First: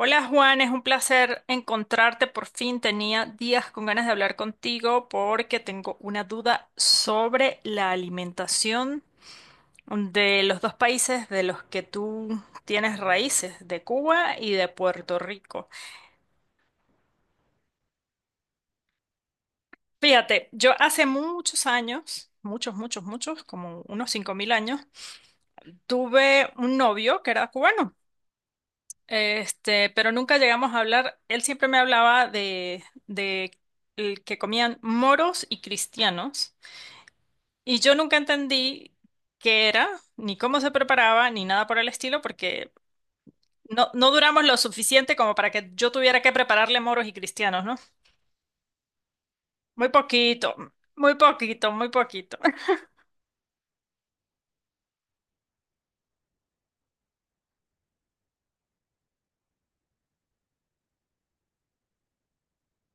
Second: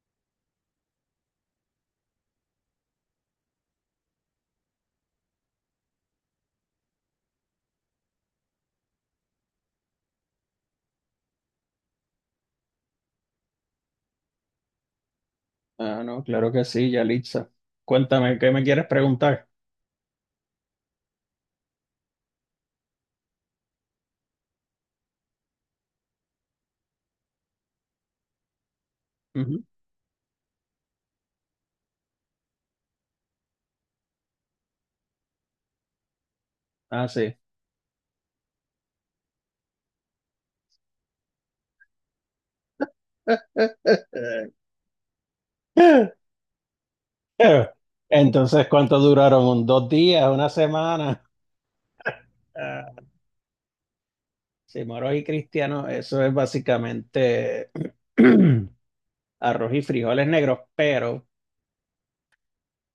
Hola Juan, es un placer encontrarte por fin. Tenía días con ganas de hablar contigo porque tengo una duda sobre la alimentación de los dos países de los que tú tienes raíces, de Cuba y de Puerto Rico. Ah, no, claro que sí, Yalitza. Cuéntame, ¿qué me quieres preguntar? Fíjate, yo hace muchos años, muchos, muchos, muchos, como unos 5000 años, tuve un novio que era cubano. Ujú. Este, pero nunca llegamos a hablar. Él siempre me hablaba de el que comían moros y cristianos. Ah, sí. Y yo nunca entendí qué era, ni cómo se preparaba, ni nada por el estilo, porque no duramos lo suficiente como para que yo tuviera que prepararle moros y cristianos, ¿no? Entonces, ¿cuánto duraron? Muy ¿Dos días? ¿Una poquito, muy semana? poquito, muy poquito. Ah, sí, moros y cristianos, eso es básicamente arroz y frijoles negros, pero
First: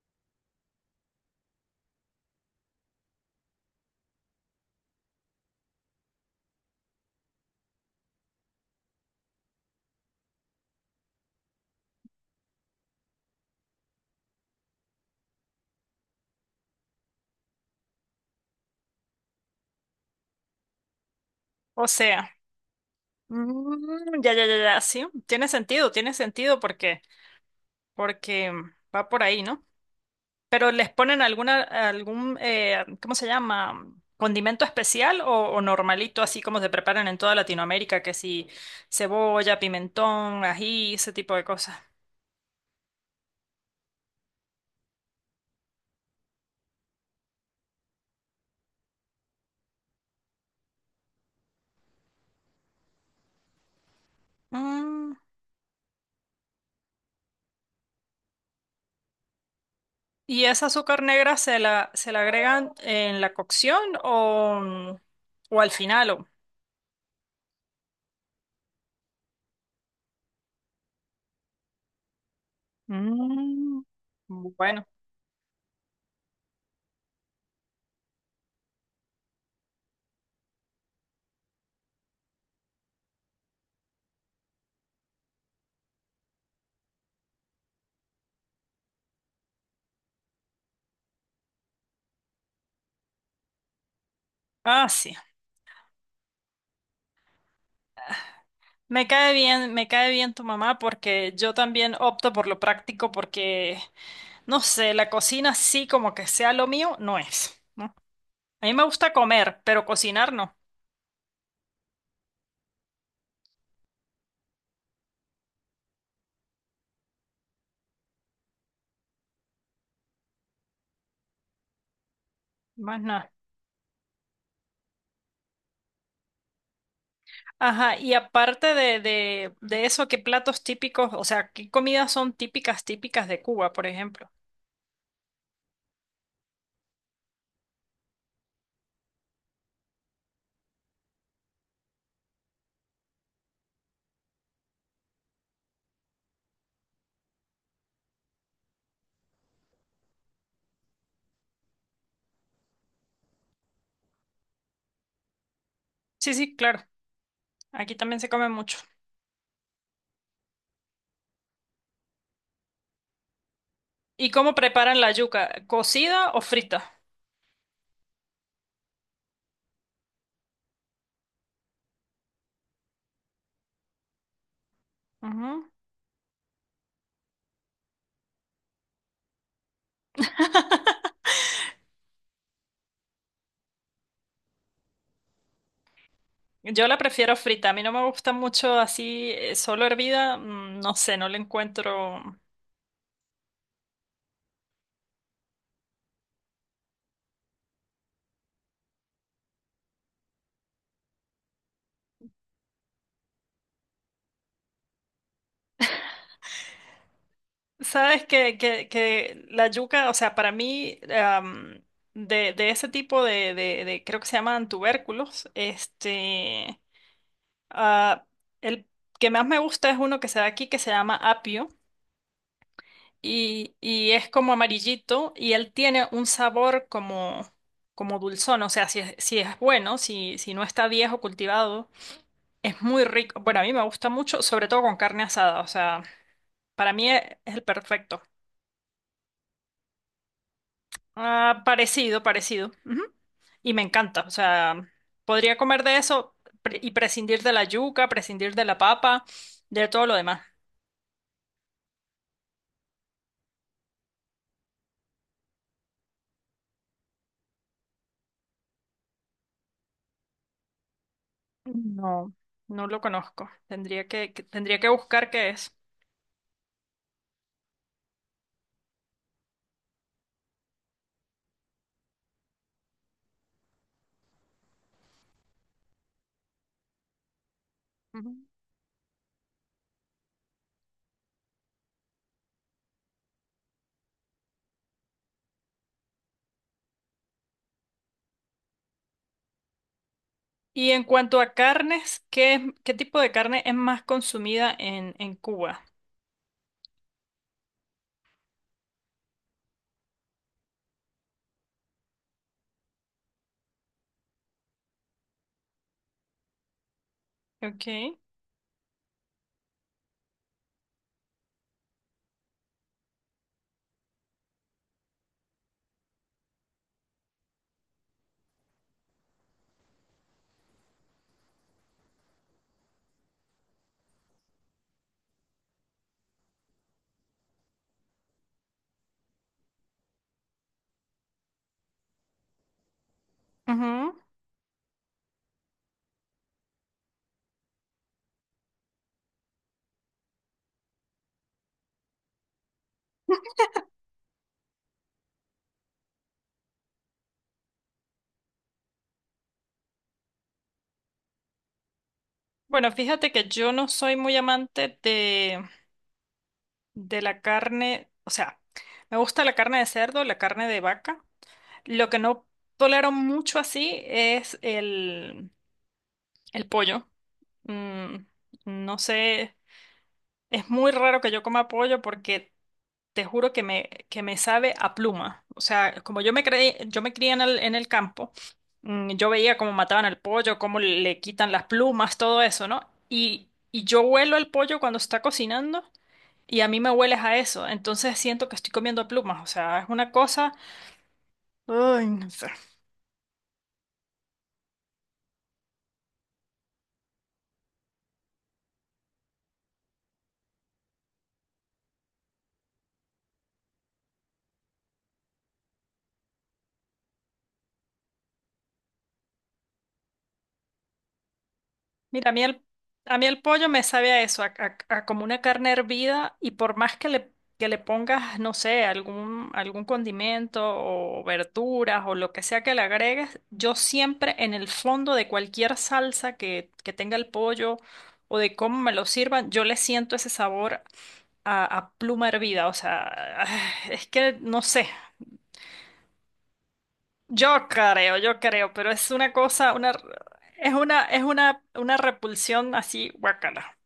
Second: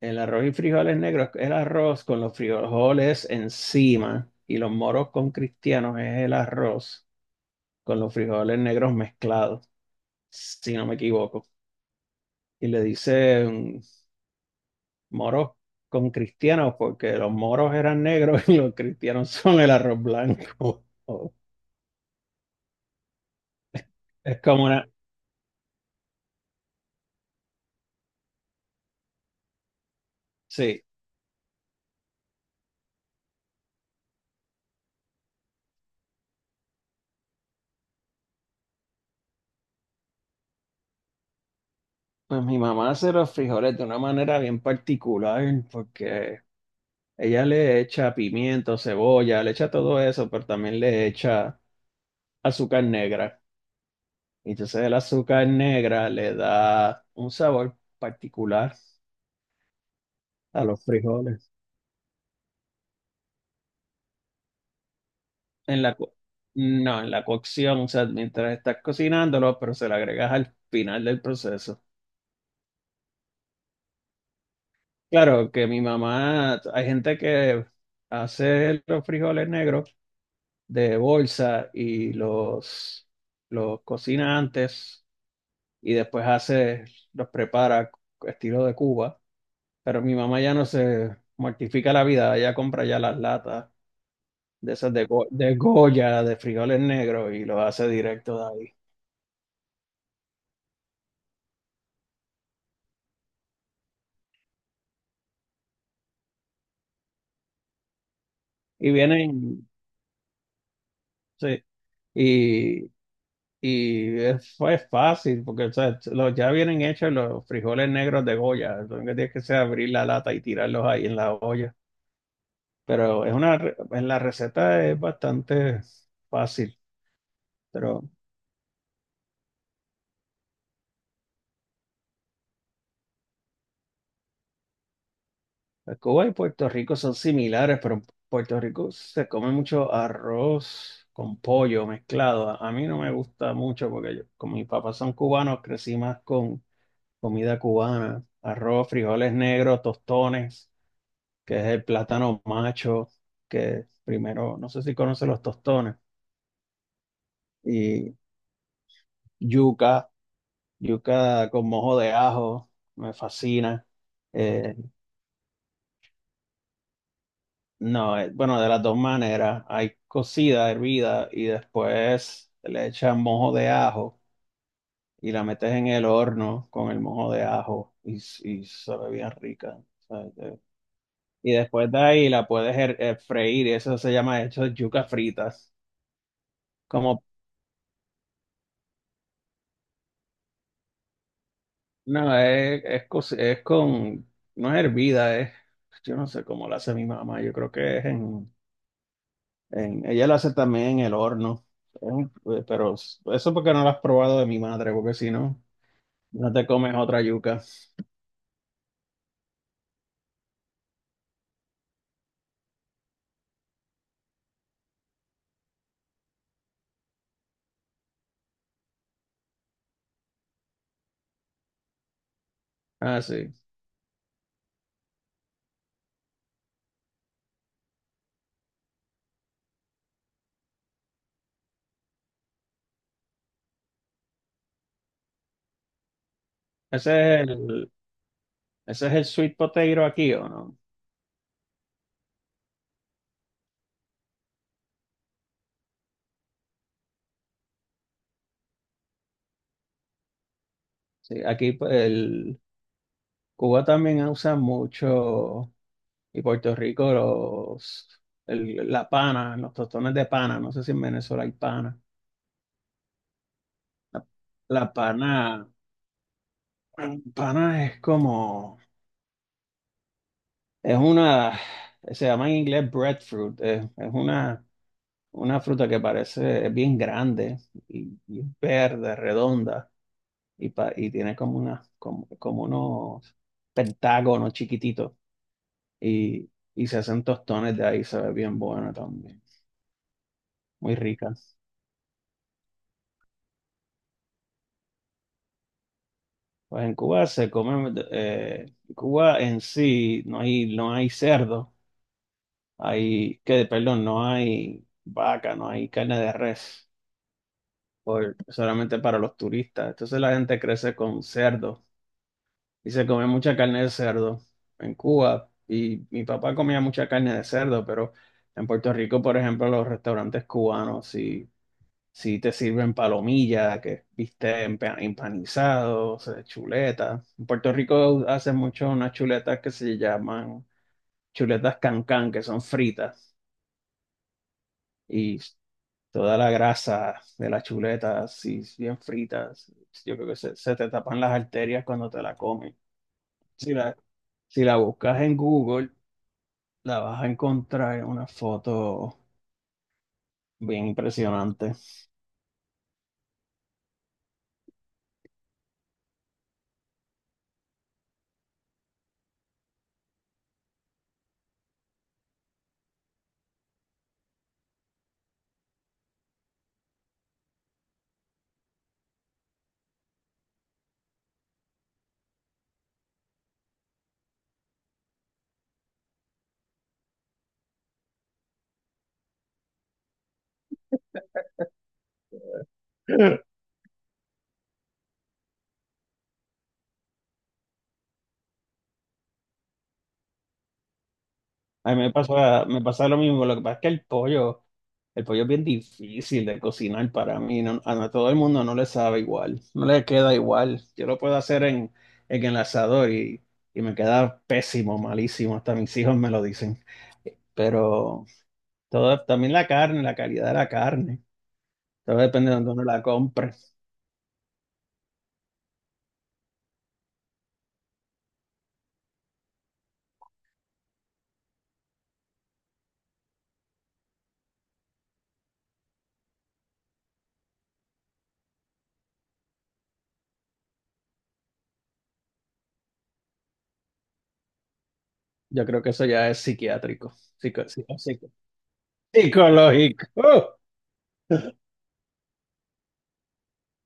el arroz y frijoles negros es el arroz con los frijoles encima y los moros con cristianos es el arroz con los frijoles negros mezclados, si no me equivoco. Y le dicen moros con cristianos porque los moros eran negros y los cristianos son el arroz blanco. O sea, ya, Es ya, ya, como ya, una. sí. Tiene sentido porque va por ahí, ¿no? Pero Sí, les ponen algún, ¿cómo se llama? ¿Condimento especial o normalito, así como se preparan en toda Latinoamérica? Que si cebolla, pimentón, ají, ese tipo de cosas. pues mi mamá hace los frijoles de una manera bien particular porque ella le echa pimiento, cebolla, le echa todo eso, pero también le echa azúcar negra. Y entonces el Mm, azúcar negra le da un sabor particular ¿y a esa los azúcar negra frijoles. Se la agregan en la cocción o al En la, final? co- O... no, en la cocción, o sea, mientras estás cocinándolo, pero se lo agregas al final del proceso. Mm, bueno, Claro que mi mamá, hay gente que hace los frijoles negros de bolsa y los cocina antes y después los prepara estilo de Cuba, pero mi mamá ya no se mortifica la vida, ella compra ya las latas de ah, esas de, sí. De Goya, de frijoles negros y los hace directo de ahí. Me cae bien tu mamá porque yo también opto por lo práctico porque no sé, la cocina sí como que sea lo mío, no es, ¿no? A mí me Y gusta comer, vienen. pero cocinar no, Sí, Y, y fue fácil, porque o sea, ya vienen hechos los frijoles negros de Goya. Lo único que tienes que hacer es abrir la lata y tirarlos ahí en la olla. más Pero nada. En la receta es bastante fácil. Ajá, Pero y aparte de eso, ¿qué platos típicos, o sea, qué comidas son típicas, típicas de Cuba, por ejemplo? Cuba y Puerto Rico son similares, pero en Puerto Rico se come mucho arroz con pollo mezclado. A mí no me gusta mucho porque yo, como mis papás son cubanos, crecí más con comida cubana, arroz, frijoles negros, tostones. Que es el plátano macho, que primero, no sé si conoce los tostones, Sí, sí, claro, aquí y también se come mucho. yuca, yuca con mojo de ajo, me fascina. ¿Y cómo Eh, preparan la yuca? ¿Cocida o frita? no, bueno, de las dos maneras, hay cocida, hervida, y después le echan mojo de ajo y la Ujú. metes en el horno con el mojo de ajo y sabe bien rica. ¿Sabes? Y después de ahí la puedes freír, y eso se llama, hecho, yuca fritas. Yo la Como prefiero frita, a mí no me gusta mucho así, solo hervida, mm, no sé, no le No, encuentro. Es con, no es hervida, yo no sé cómo la hace mi mamá, yo creo que es en ella la hace también en el horno, Es un- pero eso porque no la has probado de mi madre, porque si no, no te comes otra yuca. Sabes que la yuca, o sea, para mí, de ese tipo de creo que se llaman tubérculos, ah, el que más me gusta es uno que se da aquí que se llama apio Ah, sí. Y es como amarillito y él tiene un sabor como, como dulzón, o sea, si es, si es bueno, si, si no está viejo cultivado, es muy rico. Bueno, a mí me gusta mucho, sobre todo con carne asada, o sea, para mí es Ese es es el el, perfecto. ese es el sweet potato aquí, ¿o no? Ah, parecido, parecido. Ujú. Y me encanta. O sea, podría comer de eso y prescindir de la yuca, prescindir de la papa, de todo lo demás. Sí, aquí pues, el Cuba también usa mucho, y Puerto Rico la pana, los tostones de pana, no sé si en Venezuela hay pana. No, no lo conozco. Tendría La, tendría la que buscar pana, qué es. pana es como, es una, se llama en inglés breadfruit, es una fruta que es bien grande y, Ujú. y es verde, redonda y tiene como unos pentágonos chiquititos y, y se hacen tostones de ahí, se ve bien buena también, Y muy en rica. cuanto a carnes, ¿qué tipo de carne es más consumida en Cuba? Pues en Cuba Cuba en sí no hay cerdo. Que perdón, no hay vaca, no hay carne de res, Ok. Solamente para los turistas. Entonces la gente crece con cerdo y se come mucha carne de cerdo en Cuba. Y mi papá comía mucha carne de cerdo, pero en Puerto Rico, por ejemplo, los restaurantes cubanos sí, sí te sirven palomilla, que viste empanizados, chuletas. En Puerto Rico hacen mucho unas chuletas que se llaman chuletas cancán, que son fritas. Ujú. Y toda la grasa de las chuletas, si bien fritas, yo creo que se te tapan las arterias cuando te la comes. Si la, si la buscas en Google, la vas a encontrar en una foto bien impresionante. Bueno, fíjate que yo no soy muy amante de la carne, o sea, me gusta la carne de cerdo, la carne de vaca. Lo que no tolero mucho así es el pollo. Mm, no sé, es muy raro que yo coma pollo porque te juro que me sabe a pluma. O sea, como yo me creí, yo me crié en en el campo, mm, yo veía cómo mataban al pollo, cómo le quitan las plumas, todo eso, ¿no? Y, y yo huelo el pollo cuando se está cocinando y a mí me hueles a eso. Entonces siento que estoy comiendo plumas. O sea, es una cosa... A mí Ay, me no sé. pasa, me pasa lo mismo, lo que pasa es que el pollo. El pollo es bien difícil de cocinar para mí, a todo el mundo no le sabe igual, no le queda igual. Yo lo puedo hacer en el asador y me queda pésimo, malísimo, hasta mis hijos me lo dicen. Pero todo, también la carne, la calidad de la carne, todo Mira, depende de dónde uno la a mí el compre. pollo me sabe a eso, a como una carne hervida y por más que le pongas, no sé, algún condimento o verduras o lo que sea que le agregues, yo siempre en el fondo de cualquier salsa que tenga el pollo o de cómo me lo sirvan, yo le siento ese sabor a pluma hervida, o sea, es que no sé, Yo creo que eso ya es psiquiátrico, psico- psico- psico- yo creo, pero es una cosa, una, psicológico. ¡Uh! Es una repulsión así, guacala.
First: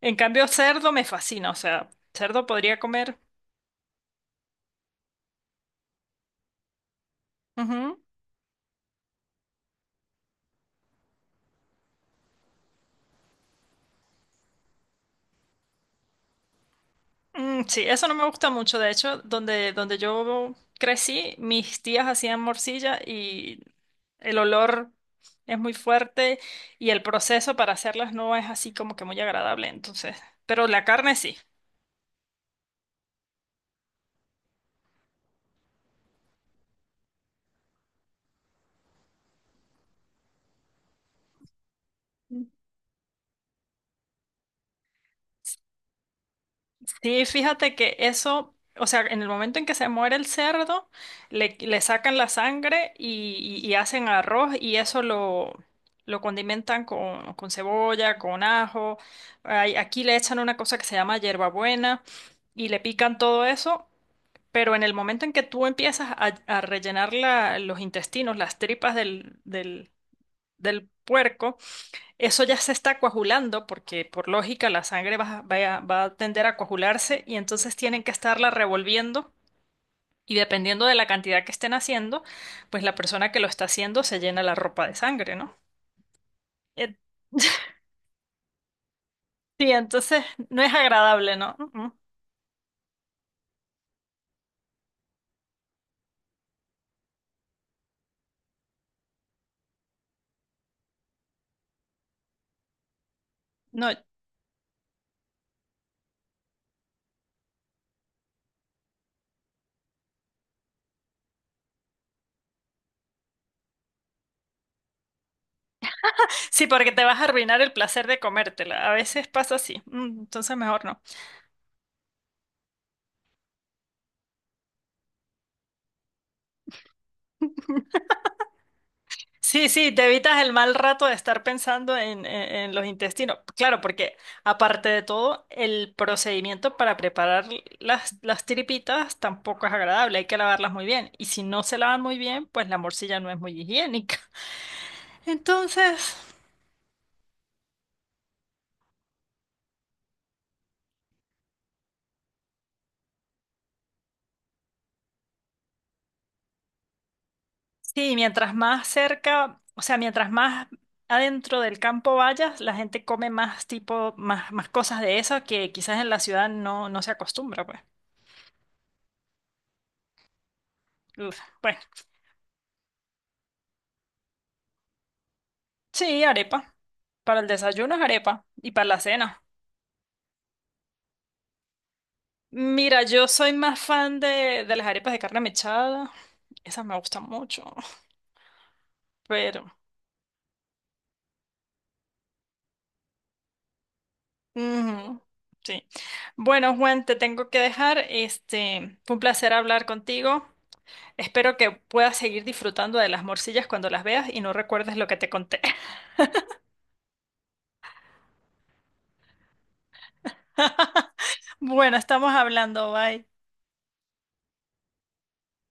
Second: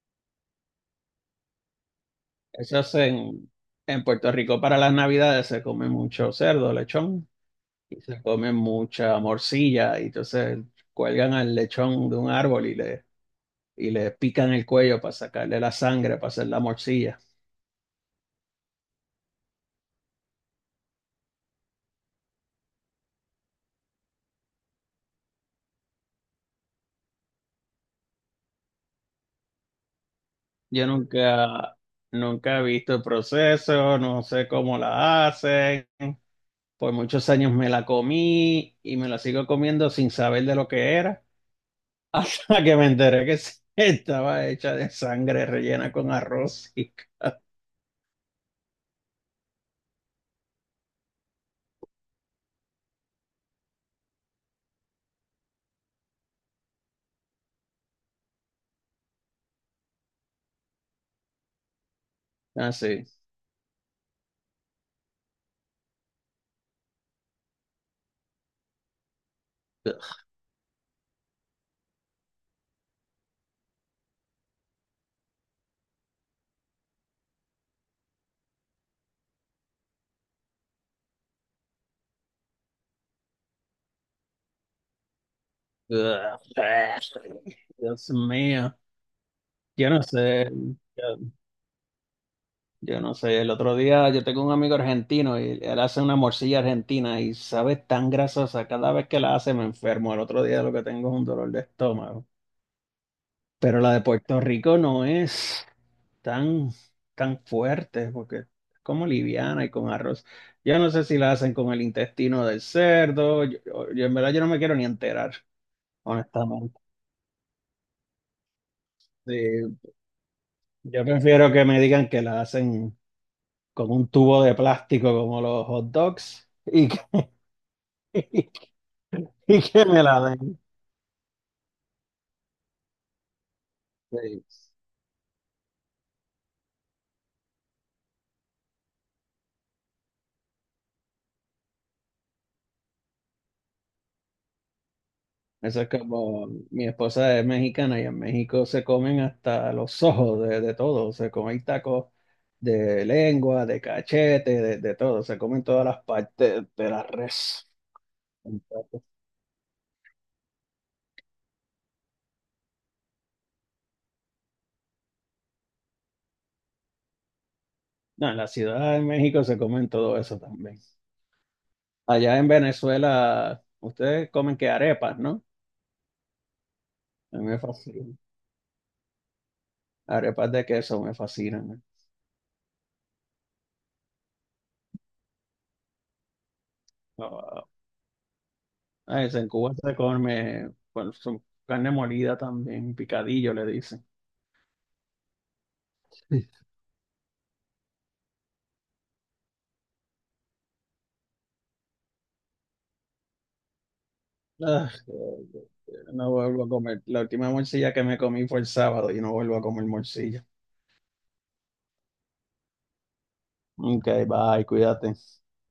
En cambio, cerdo me fascina, o sea, cerdo podría Eso es comer. en Puerto Rico para las Navidades se come mucho cerdo, lechón. Ujú. Y se comen mucha morcilla y entonces cuelgan al lechón de un árbol y le pican el cuello para sacarle la sangre, para hacer la morcilla. Mm, sí, eso no me gusta mucho. De hecho, donde yo crecí, mis tías hacían morcilla y el olor es muy fuerte y el proceso para hacerlas no es así como que muy agradable, entonces. Pero la Yo carne sí. nunca, nunca he visto el proceso, no sé cómo la hacen. Por muchos años me la comí y me la sigo comiendo sin saber de lo que era, hasta que me enteré que sí, estaba hecha de sangre rellena con arroz y Sí, fíjate que eso, o sea, en el momento en que se muere el cerdo, le sacan la sangre y hacen arroz y eso lo condimentan con cebolla, con ajo. Ay, aquí le echan una cosa que se llama hierbabuena y le así. pican todo eso, pero en el momento en que tú empiezas a rellenar los intestinos, las tripas del puerco, eso ya se está coagulando porque por lógica la sangre va a tender a coagularse y entonces tienen que estarla revolviendo y dependiendo de la cantidad que estén haciendo, pues la persona que lo está haciendo se llena la ropa de sangre, ¿no? Eh, Dios mío. Sí, Yo no entonces sé, no es yo, agradable, ¿no? Mm. yo no sé. El otro día yo tengo un amigo argentino y él hace una morcilla argentina y sabe tan grasosa. Cada vez que la hace me enfermo. El otro día lo que tengo es un dolor de estómago. Pero No, la de Puerto Rico no es tan, tan fuerte porque es como liviana y con arroz. Yo no sé si la hacen con el intestino del cerdo. Yo en verdad yo no me quiero ni enterar, sí, honestamente. porque te vas a arruinar el placer de comértela. A veces Sí, pasa así. Mm, entonces mejor no. yo prefiero que me digan que la hacen con un tubo de plástico como los hot dogs y Sí, que sí, me te la evitas el den. mal rato de estar pensando en, en los intestinos. Claro, porque Sí. aparte de todo, el procedimiento para preparar las tripitas tampoco es agradable, hay que lavarlas muy bien. Y si no se lavan muy bien, pues la morcilla no es muy higiénica. Eso es Entonces, como mi esposa es mexicana y en México se comen hasta los ojos de todo, se comen tacos de lengua, de cachete, de todo, se comen todas las partes de la res. sí, mientras más Entonces, cerca, o sea, mientras más adentro del campo vayas, la gente come más tipo, más, más cosas de esas que quizás en la ciudad no, no se acostumbra, pues. no, en la Ciudad de México se comen todo eso también. Uf, bueno. Allá en Venezuela, ustedes comen que arepas, ¿no? Sí, arepa. A Para mí el me desayuno es fascinan. arepa y para la cena. Arepas de queso me fascinan. Mira, yo soy más fan de las arepas de carne mechada. Esas me gustan mucho, Ah, ese en pero... Cuba se come, bueno, su carne molida también, picadillo le dicen. ujú, sí. Bueno, Juan, te tengo que dejar. Este, fue un placer hablar contigo. Espero que puedas seguir disfrutando de las morcillas cuando las veas y no Ah, recuerdes lo que te conté. sí, no vuelvo a comer. La última morcilla que me comí fue el sábado y no vuelvo a comer morcilla. Bueno, estamos hablando, bye. Ok, bye, cuídate.